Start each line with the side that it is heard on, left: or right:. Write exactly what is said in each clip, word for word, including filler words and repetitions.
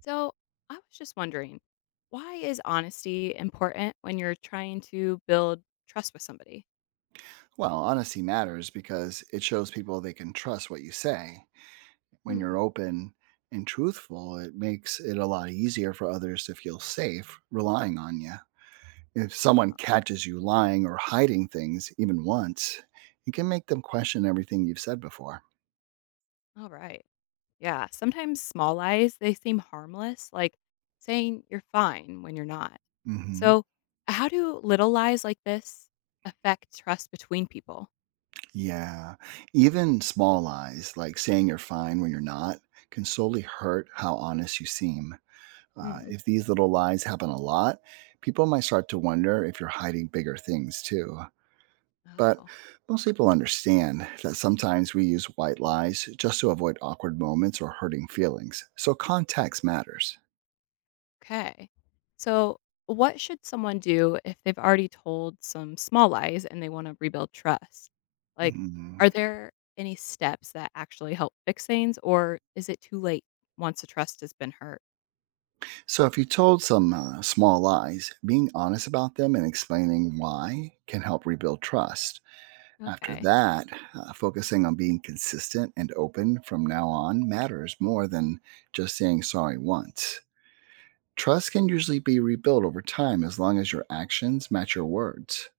left: So, I was just wondering, why is honesty important when you're trying to build trust with somebody?
right: Well, honesty matters because it shows people they can trust what you say. When
left: Hmm.
right: you're open and truthful, it makes it a lot easier for others to feel safe relying on you. If someone
left: Huh.
right: catches you lying or hiding things even once, it can make them question everything you've said before.
left: All right. Yeah. Sometimes small lies, they seem harmless, like saying you're fine when you're not.
right: Hmm.
left: So, how do little lies like this affect trust between people?
right: Yeah. Even small lies, like saying you're fine when you're not, can slowly hurt how honest you seem. Uh,
left: Hmm.
right: if these little lies happen a lot, people might start to wonder if you're hiding bigger things too. But
left: Oh.
right: most people understand that sometimes we use white lies just to avoid awkward moments or hurting feelings. So context matters.
left: Okay. So, what should someone do if they've already told some small lies and they want to rebuild trust? Like, are
right: Mm.
left: there any steps that actually help fix things, or is it too late once the trust has been hurt?
right: So if you told some uh, small lies, being honest about them and explaining why can help rebuild trust. After
left: Okay.
right: that, uh, focusing on being consistent and open from now on matters more than just saying sorry once. Trust can usually be rebuilt over time as long as your actions match your words.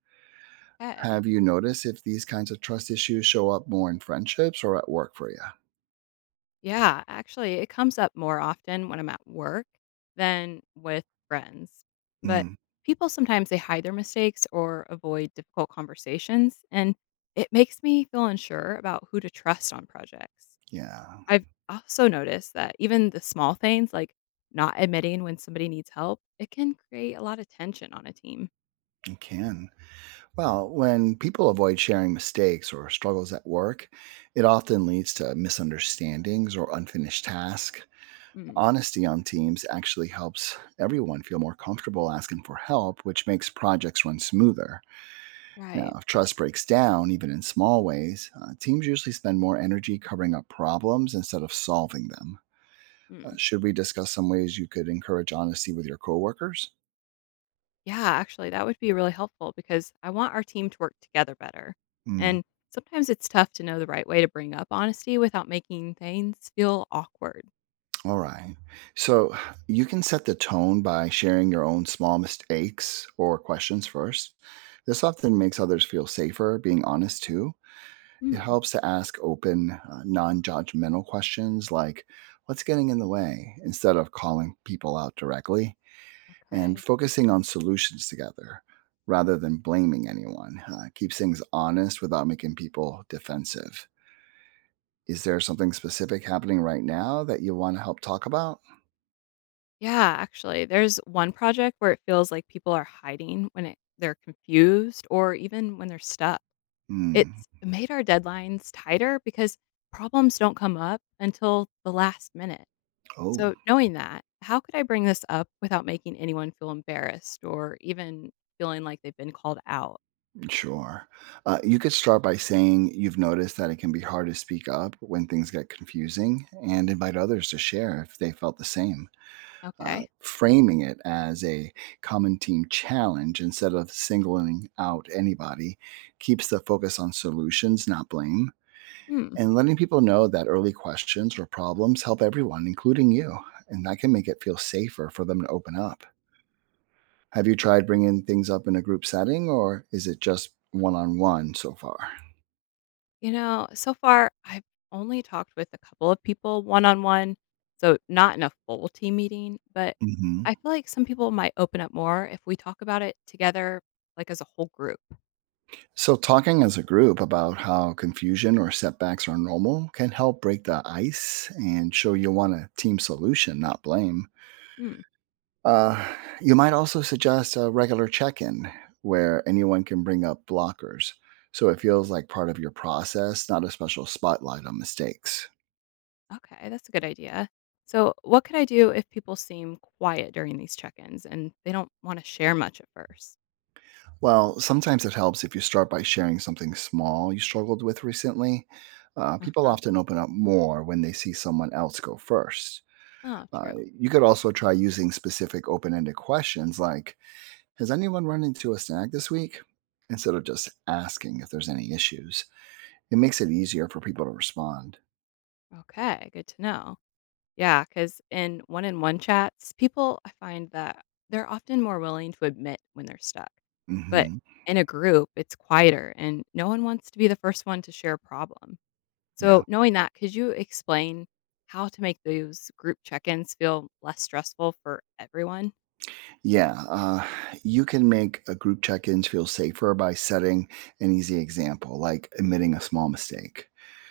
left: Okay.
right: Have you noticed if these kinds of trust issues show up more in friendships or at work for you?
left: Yeah. Actually, it comes up more often when I'm at work than with friends. But
right: Mm,
left: people sometimes they hide their mistakes or avoid difficult conversations. And it makes me feel unsure about who to trust on projects.
right: yeah,
left: I've also noticed that even the small things, like not admitting when somebody needs help, it can create a lot of tension on a team.
right: it can. Well, when people avoid sharing mistakes or struggles at work, it often leads to misunderstandings or unfinished tasks.
left: Mm.
right: Honesty on teams actually helps everyone feel more comfortable asking for help, which makes projects run smoother. Now,
left: Right.
right: if trust breaks down, even in small ways, uh, teams usually spend more energy covering up problems instead of solving them. Uh,
left: Mm.
right: should we discuss some ways you could encourage honesty with your coworkers?
left: Yeah, actually, that would be really helpful because I want our team to work together better.
right: Mm,
left: And sometimes it's tough to know the right way to bring up honesty without making things feel awkward.
right: all right. So you can set the tone by sharing your own small mistakes or questions first. This often makes others feel safer being honest too. It
left: Hmm.
right: helps to ask open, uh, non judgmental questions like, what's getting in the way? Instead of calling people out directly. And
left: Okay.
right: focusing on solutions together rather than blaming anyone uh, keeps things honest without making people defensive. Is there something specific happening right now that you want to help talk about?
left: Yeah, actually, there's one project where it feels like people are hiding when it, they're confused or even when they're stuck.
right: Hmm.
left: It's made our deadlines tighter because problems don't come up until the last minute.
right: Oh,
left: So, knowing that, how could I bring this up without making anyone feel embarrassed or even feeling like they've been called out?
right: sure. Uh, you could start by saying you've noticed that it can be hard to speak up when things get confusing and invite others to share if they felt the same. Uh,
left: Okay.
right: framing it as a common team challenge instead of singling out anybody keeps the focus on solutions, not blame,
left: Hmm.
right: and letting people know that early questions or problems help everyone, including you. And that can make it feel safer for them to open up. Have you tried bringing things up in a group setting, or is it just one on one so far?
left: You know, so far, I've only talked with a couple of people one on one. So, not in a full team meeting, but
right: hmm
left: I feel like some people might open up more if we talk about it together, like as a whole group.
right: So, talking as a group about how confusion or setbacks are normal can help break the ice and show you want a team solution, not blame.
left: Hmm.
right: Uh, you might also suggest a regular check in where anyone can bring up blockers. So it feels like part of your process, not a special spotlight on mistakes.
left: Okay, that's a good idea. So, what could I do if people seem quiet during these check ins and they don't want to share much at first?
right: Well, sometimes it helps if you start by sharing something small you struggled with recently. Uh,
left: Uh
right: people
left: huh.
right: often open up more when they see someone else go first.
left: Oh,
right: Uh,
left: true.
right: you could also try using specific open ended questions like, has anyone run into a snag this week? Instead of just asking if there's any issues, it makes it easier for people to respond.
left: Okay, good to know. Yeah, because in one on one chats, people I find that they're often more willing to admit when they're stuck. But
right: Hmm.
left: in a group, it's quieter and no one wants to be the first one to share a problem. So,
right: Yeah.
left: knowing that, could you explain how to make those group check ins feel less stressful for everyone?
right: Yeah. Uh, you can make a group check ins feel safer by setting an easy example, like admitting a small mistake.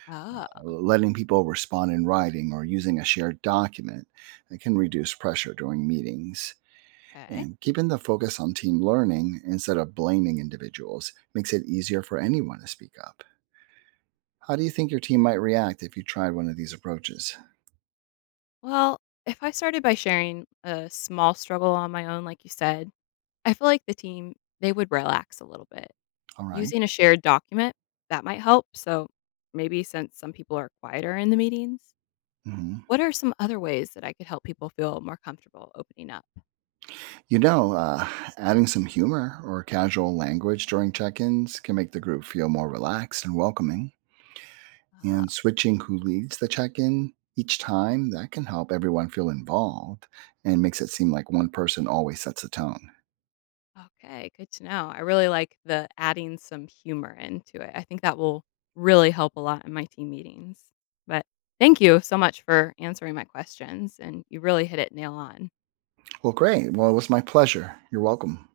left: Oh,
right: Letting people respond in writing or using a shared document that can reduce pressure during meetings.
left: okay.
right: And keeping the focus on team learning instead of blaming individuals makes it easier for anyone to speak up. How do you think your team might react if you tried one of these approaches?
left: Well, if I started by sharing a small struggle on my own, like you said, I feel like the team, they would relax a little bit.
right: All right.
left: Using a shared document, that might help. So maybe since some people are quieter in the meetings,
right: Hmm.
left: what are some other ways that I could help people feel more comfortable opening up?
right: You know, uh, Adding some humor or casual language during check ins can make the group feel more relaxed and welcoming.
left: Oh,
right: And switching who leads the check in each time, that can help everyone feel involved and makes it seem like one person always sets the tone.
left: okay. Good to know. I really like the adding some humor into it. I think that will really help a lot in my team meetings. But thank you so much for answering my questions. And you really hit it nail on.
right: Well, great. Well, it was my pleasure. You're welcome.